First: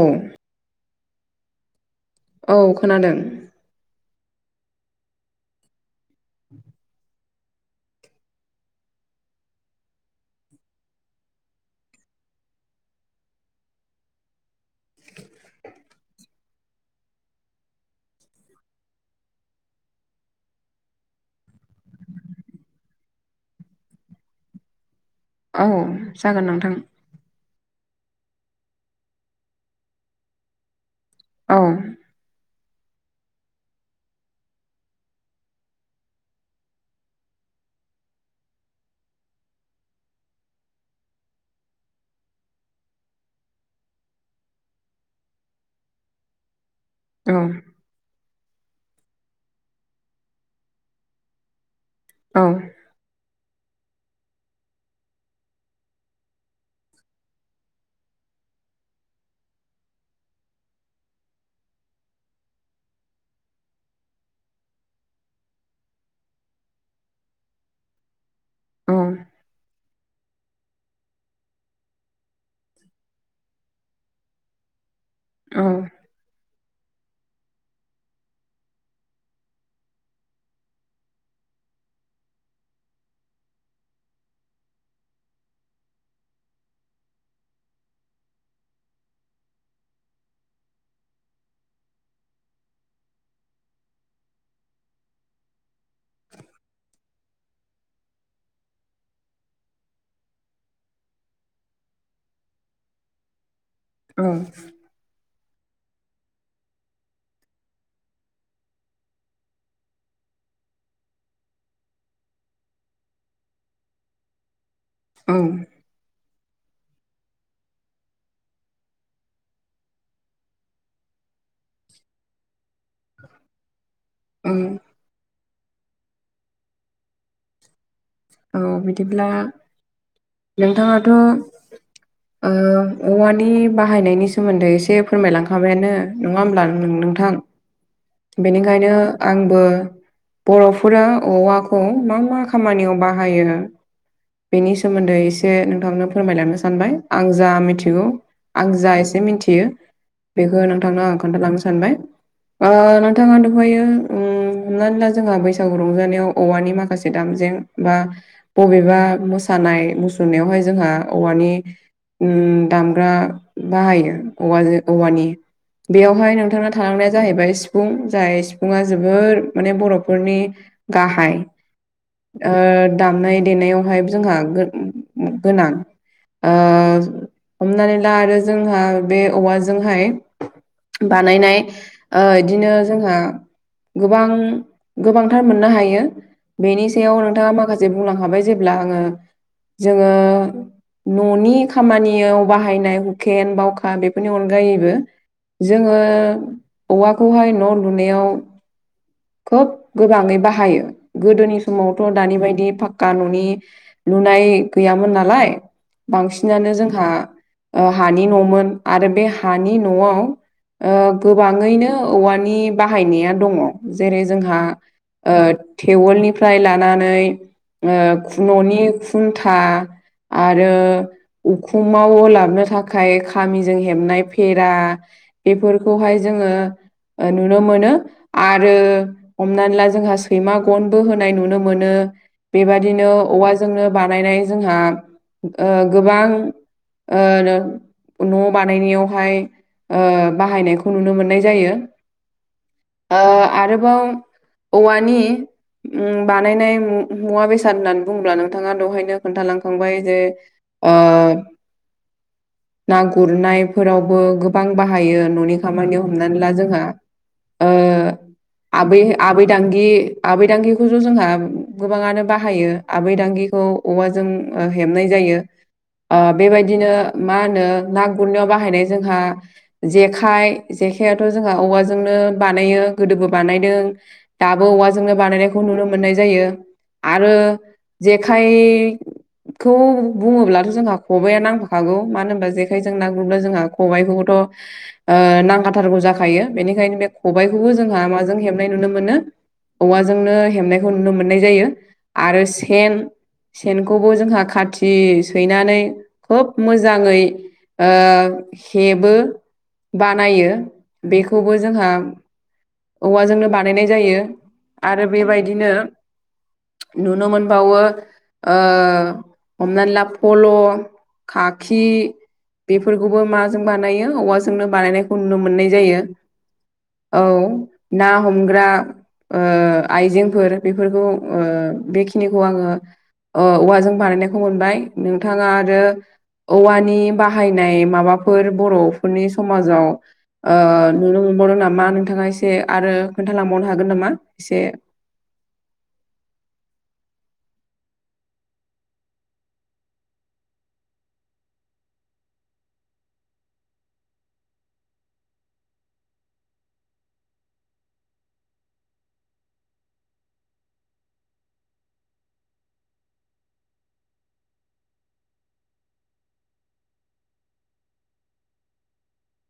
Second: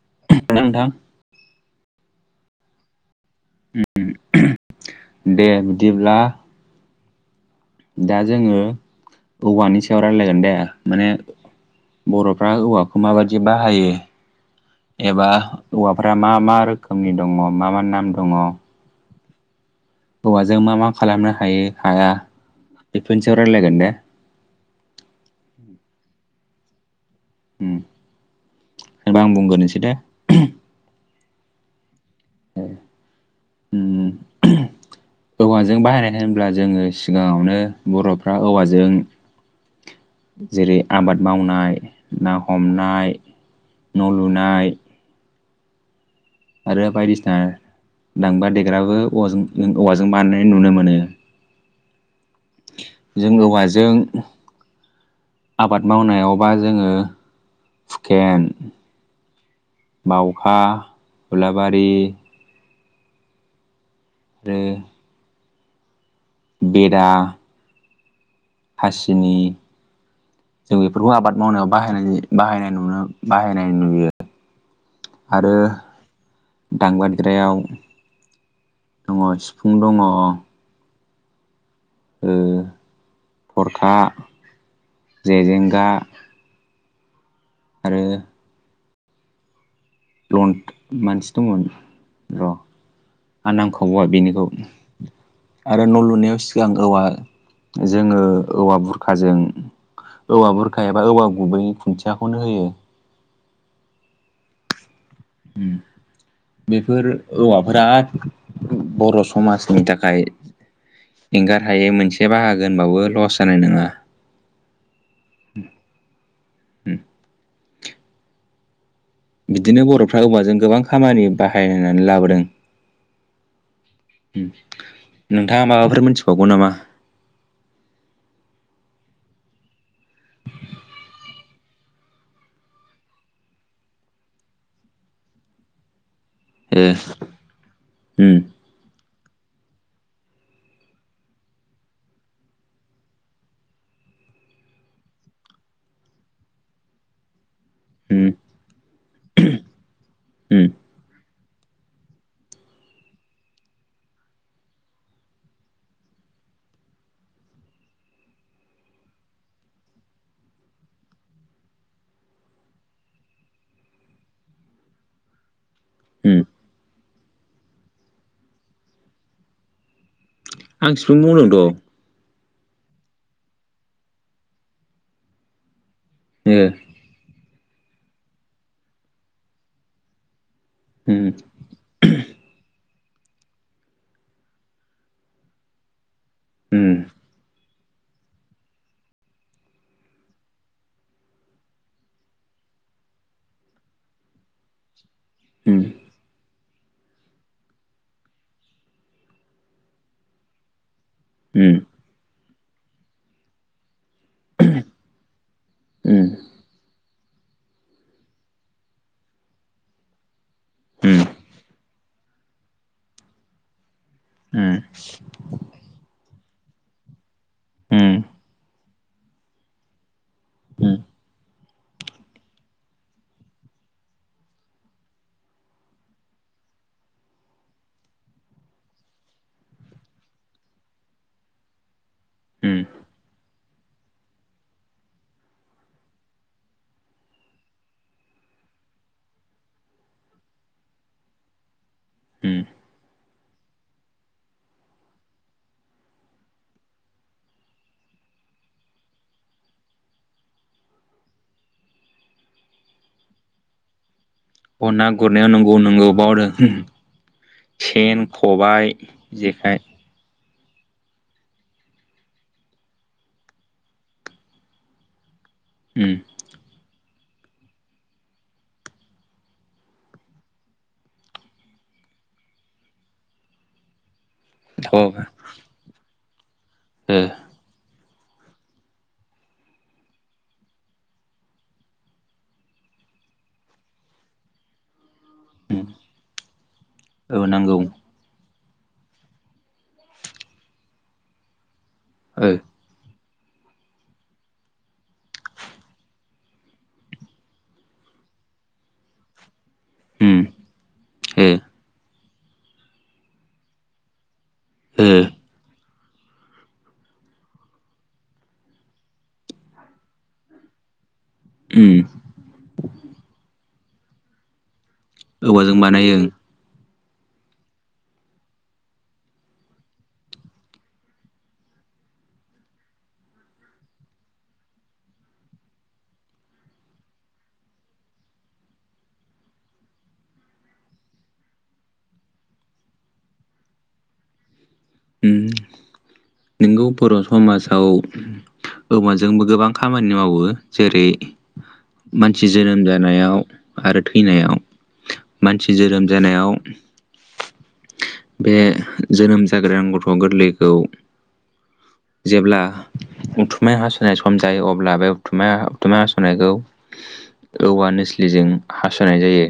उम हेल' नोंथां औ खोनादों उम दे बिदिब्ला [inaudible] दा जोङो औवानि सायाव रायलायगोन दे माने बर'फ्रा औवाखौ माबायदि बाहायो एबा औवाफ्रा मा मा रोखोमनि दङ? मा मा नाम दङ? हौवाजों मा मा खालामनो हायो हाया बेफोरनि सायाव रायलायगोन दे। औ जागोन नोंथां। उम होमबा आं बुंगोरनोसै दे। औ। [inaudible] [unintelligible] औवाजों बाहायनाय होनब्ला जोङो सिगाङावनो बर'फ्रा औवाजों जेरै आबाद मावनाय, ना हमनाय न' लुनाय, आरो बायदिसिना औ दांबा देग्राबो औवाजों-औवाजों बानायनाय नुनो मोनो। औ जों औवाजों आबाद मावनायावबा जोङो, फुकेन बावखा, उलाबारि, [unintelligible] बेरा औ हासिनि जों बेफोरखौ आबाद मावनायाव बाहायनाय जायो बाहायनाय नुनो बाहायनाय नुयो। आरो औ दामग्रा देग्रायाव दङ सिफुं दङ ओ थरखा, जेजेंगा, आरो लन मानसि दंमोन, र' आं नां खावआ बेनिखौ। आरो न' लुनायाव सिगां औवा, जोङो औवा बुरखाजों औवा बुरखा एबा औवा गुबैनि खुन्थियाखौनो होयो। औ। उम। बेफोर औवाफोरा बर' समाजनि थाखाय एंगार हायै मोनसे बाहागोन होनबावो। लस जानाय नङा। औ। बिदिनो बर'फ्रा औवाजों गोबां खामानि बाहायनानै लाबोदों। ओ। नोंथाङा माबाफोर मोनथिबावगौ नामा? औ बिदिब्ला नोंथाङाथ' ओ औवानि बाहायनायनि सोमोन्दै एसे फोरमायलांखाबायानो। नङा होमब्ला? ए नों-नोंथां उम बेनिखाय ओंखायनो आंबो बर'फोरा औवाखौ मा मा खामानियाव बाहाय बेनि सोमोन्दै एसे नोंथांनो फोरमायलांनो सानबाय। आं जा मिथिगौ, उम आं जा एसे मिथियो बेखौ उम नोंथांनो आं खोन्थालांनो सानबाय। ओ नोंथाङा दहायो उम हमनानै ला जोंहा बैसागु रंजानायाव औवानि माखासे दामजें बा बबेबा मोसानाय मुसुरनायावहाय जोंहा औवानि उम दामग्रा बाहायो औवाजों-औवानि। बेयावहाय उम नोंथांना थालांनाया जाहैबाय सिफुं, जाय सिफुंआ जोबोर माने बर'फोरनि आं सिफुं गाहाय बुंदोंथ'। ओ दामनाय देनायावहाय जोंहा गोनां। ओ ए। हमनानै ला आरो जोंहा बे औवाजोंहाय उम बानायनाय ओ इदिनो जोंहा गोबां-गोबांथार मोननो हायो बेनि उम सायाव नोंथां आं माखासे बुंलां हाबाय जेब्ला आङो जोङो न'नि खामानियाव बाहायनाय हुकेन बावखा बेफोरनि अनगायैबो उम जोङो औवाखौहाय न' लुनायाव खोब गोबाङै बाहायो गोदोनि उम समावथ' दानि बायदि गा न'नि लुनाय गैयामोन नालाय उम बांसिनानो जोंहा ओ हानि न'मोन आरो बे हानि न'आव ओ उम गोबाङैनो औवानि बाहायनाया दङ जेरै जोंहा ओ तेबोलनिफ्राय लानानै ओ उम न'नि खुन्था आरो उम उखुमाव लाबनो थाखाय खामिजों हेबनाय फेरा बेफोरखौहाय जोङो नुनो मोनो आरो हमनानै ला जोंहा सैमा गन बो होनाय नुनो मोनो उम बेबादिनो औवाजोंनो बानायनाय जोंहा ओ गोबां ओ न' बानायनायावहाय ओ बाहायनायखौ नुनो मोननाय जायो। उम ओ आरोबाव औवानि उ बानायनाय मुवा बेसाद होननानै बुङोब्ला नोंथाङा दहायनो खोन्थालांखांबाय जे ओ ना गुरनायफोरावबो गो बां अ ना बाहायो गुरनायाव न'नि नंगौ खामानियाव नंगौ हमनानै बावदों ला जोंहा ओ सेन खबाइ आबै जेखाइ आबैदांगि आबैदांगि बेखौ ज' जोंहा गोबाङानो बाहायो आबै दांगिखौ औवाजों हेबनाय जायो। ओम ओ बेबायदिनो मा होनो ना गुरनायाव बाहायनाय जोंहा जेखाइ जेखायाथ' जोंहा औवाजोंनो बानायो गोदोबो बानायदों। दाबो थ' ओ औवाजोंनो बानायनायखौ नुनो मोननाय जायो आरो जेखाय खौ बुङोब्लाथ' जोंहा खबाइआ नांफाखागौ मानो होनबा जेखायजों ना गुरब्ला जोंहा खबाइखौथ' ओ ना उम नांथारगौ जाखायो बेनिखायनो बे औ खबायखौबो नांगौ जोंहा माजों हेबनाय नुनो मोनो औवाजोंनो हेबनायखौ नुनो मोननाय जायो आरो ओ सेन सेनखौबो जोंहा खाथि सैनानै खोब मोजाङै ओ हेबो उम बानायो ओ बेखौबो जोंहा औवाजोंनो बानायनाय जायो आरो ओ बेबायदिनो नुनो मोनबावो ओ हमनानै ला फल' खाखि उम बेफोरखौबो माजों बानायो औवाजोंनो बानायनाय खौनुनो मोननाय औवाजों जायो बानायो औ ना हमग्रा ओ आइजेंफोर बेफोरखौ ओ बेखिनिखौ आङो औवाजों बानायनायखौ मोनबाय नोंथाङा आरो औवानि बाहायनाय माबाफोर बर'फोरनि समाजाव ओ नुनो मोनबावदों नामा नोंथाङा एसे आरो खोन्थालांबावनो हागोन नामा एसे नंगौ बर' समाजाव औवाजोंबो गोबां खामानि मावो जेरै मानसि जोनोम जानायाव आरो थैनायाव मानसि जोनोम जानायाव बे जोनोम जागोदान गथ' गोरलैखौ जेब्ला उथुमाय हास'नाय सम जायो अब्ला बे उथुमाय उथुमाय हास'नायखौ औवा निस्लिजों हास'नाय जायो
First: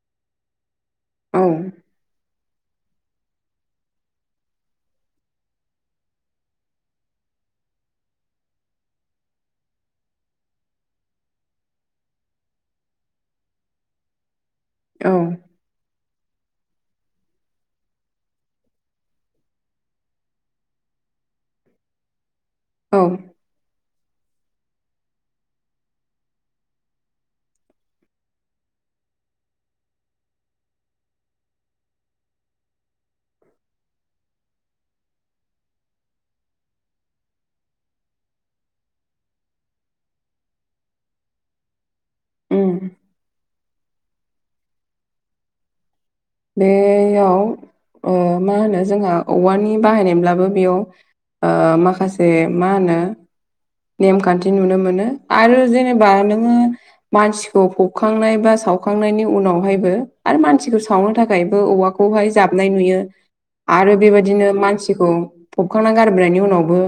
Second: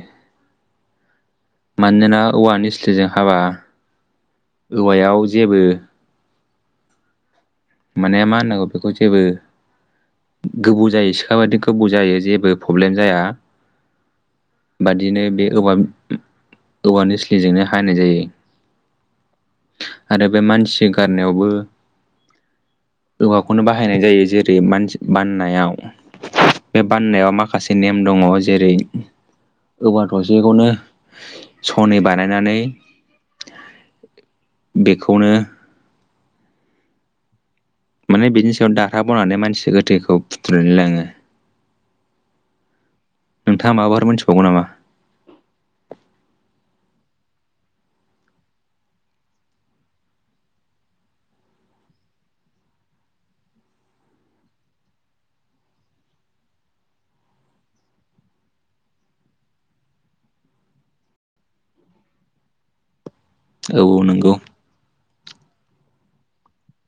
औ मानोना औवानि निस्लिजों हाबा औवायाव जेबो माने मा होननांगौ बेखौ जेबो गोबौ जायो सिखा बादि गोबौ जायो जेबो प्रब्लेम जाया औ बादिनो बे औवा औवा निस्लिजोंनो हानाय जायो आरो बे मानसि गारनायावबो औ औवाखौनो बाहायनाय जायो जेरै मानसि बाननायाव बे बान्नायाव माखासे नेम दङ जेरै औवा थसेखौनो सनै बानायनानै बेखौनो माने बिनि सायाव दाह्रा बनानै मानसि गोथैखौ फुथुनो लोङो उम नोंथाङा माबाफोर मोनथिबावगौ नामा बेयाव ओ मा होनो जोंहा औवानि बाहायनायब्लाबो बेयाव माखासे मा होनो नेमखान्थि नुनो मोनो आरो जेनेबा नोङो मानसिखौ फबखांनाय बा सावखांनायनि उनावहायबो आरो मानसिखौ सावनो थाखायबो औवाखौहाय जाबनाय नुयो औ आरो औ नंगौ बेबायदिनो मानसिखौ फबखांना गारबोनायनि उनावबो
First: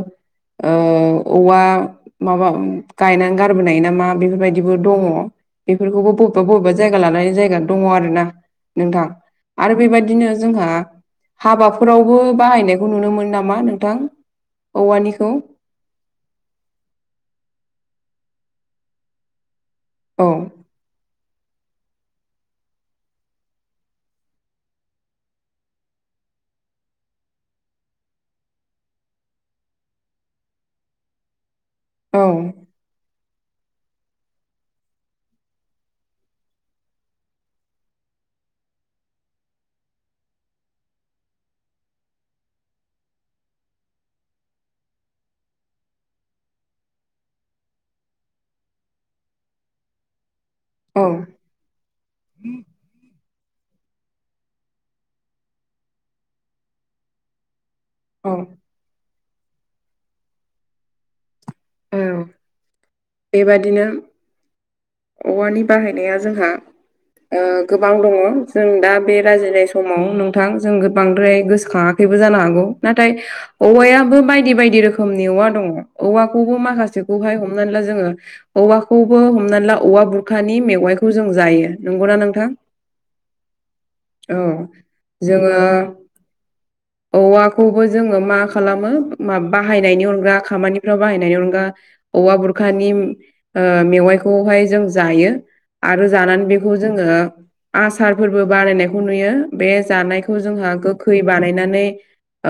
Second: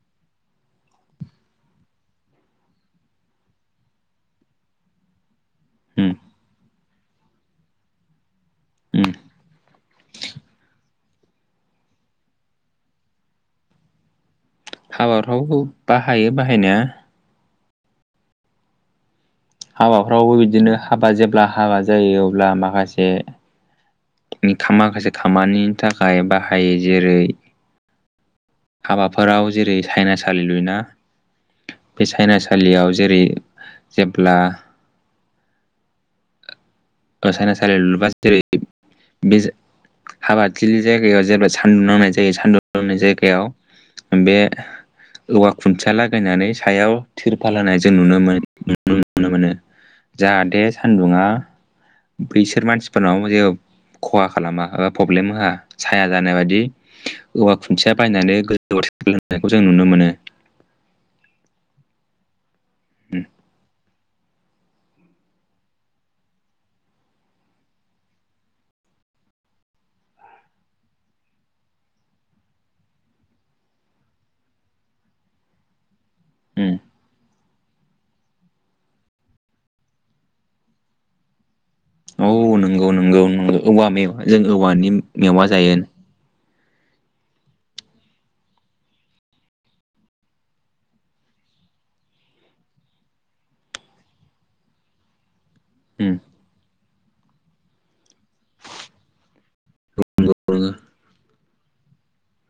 ओ औवा माबा गायनानै गारबोनाय नामा बेफोरबायदिबो दङ उम बेफोरखौबो बबेबा बबेबा जायगा लानानै जायगा दङ आरोना नोंथां उम आरो बेबायदिनो जोंहा हाबाफोरावबो बाहायनायखौ नुनो मोन नामा नोंथां औवानिखौ हाबाफ्राव बाहायो बाहायनाया औ हाबाफ्रावबो बिदिनो हाबा जेब्ला हाबा जायो अब्ला माखासे माखासे खामानिनि थाखाय बाहायो जेरै हाबाफोराव जेरै सायनासालि लुयोना बे औ सायनासालियाव जेरै जेब्ला सायनासालि लुबा जेरै बे हाबादथिलि जायगायाव जेब्ला सान्दुं नांनाय जायो सान्दुं दनाय जायगायाव बे औवा खुन्थिया लागायनानै सायाव थिरफाल होनाय जों नुनो मोन नु नुनो मोनो जाहाथे औ सान्दुङा बैसोर मानसिफोरनाव जेबो खहा खालामा एा प्रब्लेम होआ साया जानाय बायदि औवा खुन्थिया औ बायनानै गोजौआ थेबखोना दोननायखौ जों नुनो मोनो। औ बेबादिनो औवानि बाहायनाया जोंहा ओ गोबां दङ जों दा बे रायिनाय समाव नोंथां जों गो बांद्राय गोसोखाङा बेबो जानो हागौ नाथाय औवायाबो बायदि बायदि रोखोमनि औवा दङ। औवाखौबो माखासेखौहाय हमनानै ला जोङो औवाखौबो हमनानै ला औवा बुरखानि मेवाइखौ जों जायो। नंगौना औ नोंथां नंगौ नंगौ नगौ औवा जों औ औवानि मेवा जायो जोङो औवाखौबो जोङो मा खालामो बाहायनायनि अनगा खामानिफ्राव बाहायनायनि अनगा औवा बुरखानि मेवाइखौहाय जों जायो आरो जानानै बेखौ जोङो आसारफोरबो बारायनायखौ नुयो बे जानायखौ नंगौ नंगौ जोंहा गोखै बानायनानै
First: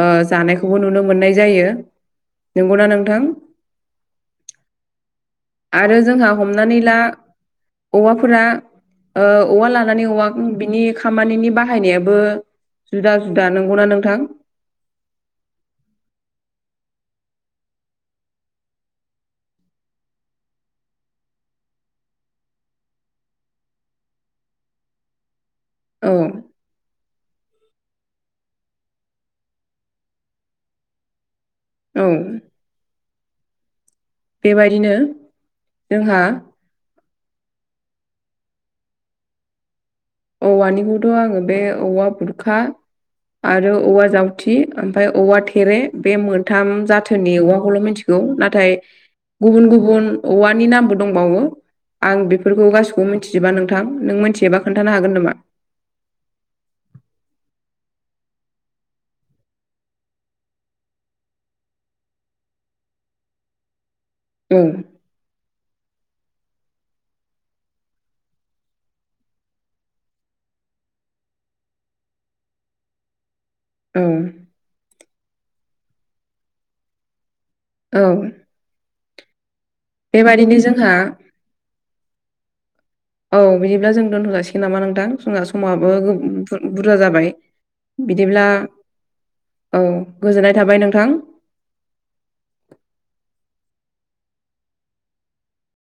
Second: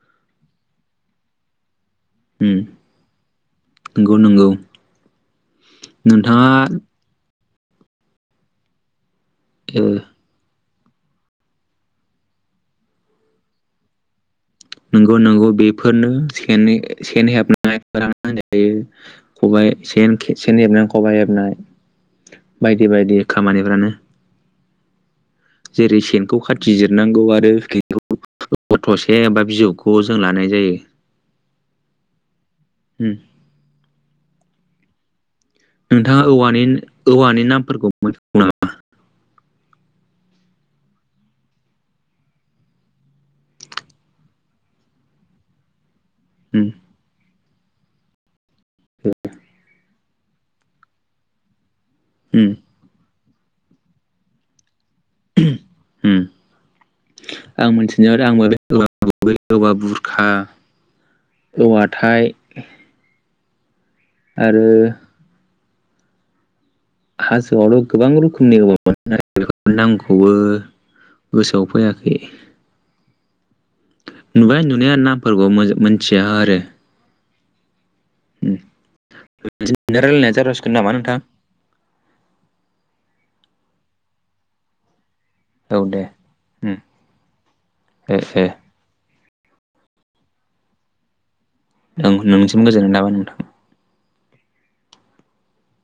ओ जानायखौबो नुनो मोननाय जायो। नंगौना नोंथां नंगौ नंगौ आरो जोंहा नोंथाङा हमनानै ला औवाफोरा ओ औवा ओ लानानै औवा बिनि खामानिनि बाहायनायाबो जुदा जुदा नंगौना नोंथां? नोंगौ नंगौ बेफोरनो सेन सेन हेबनानै होन जायो। खबाइ सेन सेन हेबनानै खबाइ हेबनाय बायदि बायदि खामानिफ्रानो जेरै औ सेनखौ खा टि जिरनांगौ आरो [unintelligible] थसे बा बिजौखौ जों लानाय जायो। औ। उम। बेबायदिनो जोंहा नोंथाङा औवानि औवानि नामफोरखौ मोनथिगौ नामा? औवानिखौथ' आङो बे औवा बुरखा आरो औवा जावथि ओमफ्राय औवा थेरे बे मोन उम थाम जाथोननि औवाखौल' मिथिगौ नाथाय गुबुन गुबुन औवानि नामबो दंबावो आं उम बेफोरखौ गासिखौबो मिथिजोबा नोंथां नों मिथियोबा खोन थानो हागोन नामा? [unintelligible] आं मिथिनायावथ आंबो औवा गुबै औवा बुरखा। औवा थाय। औ आरो हाजोआवथ' गोबां रोखोमनि मोनो नागिरो [inaudible] नामखौबो गोसोआव फैयाब। ओं। नुबाय नुनाया नामफोरखौ मोनथिया आरो। औ। उम [unintelligible] दा रायलायनाया बेबादिनो जाथसिगोन जोंहा नामा नोंथां। औ बिदिब्ला जों दोनथ जासिगोन नामा नोंथां। जोंना औ समाबो दे बुर उम बुरजा जाबाय ए ए बिदिब्ला औ गोजोननाय थाबाय नोंथां। नों नोंनिसिम गोजोननाय थाबाय नोंथां।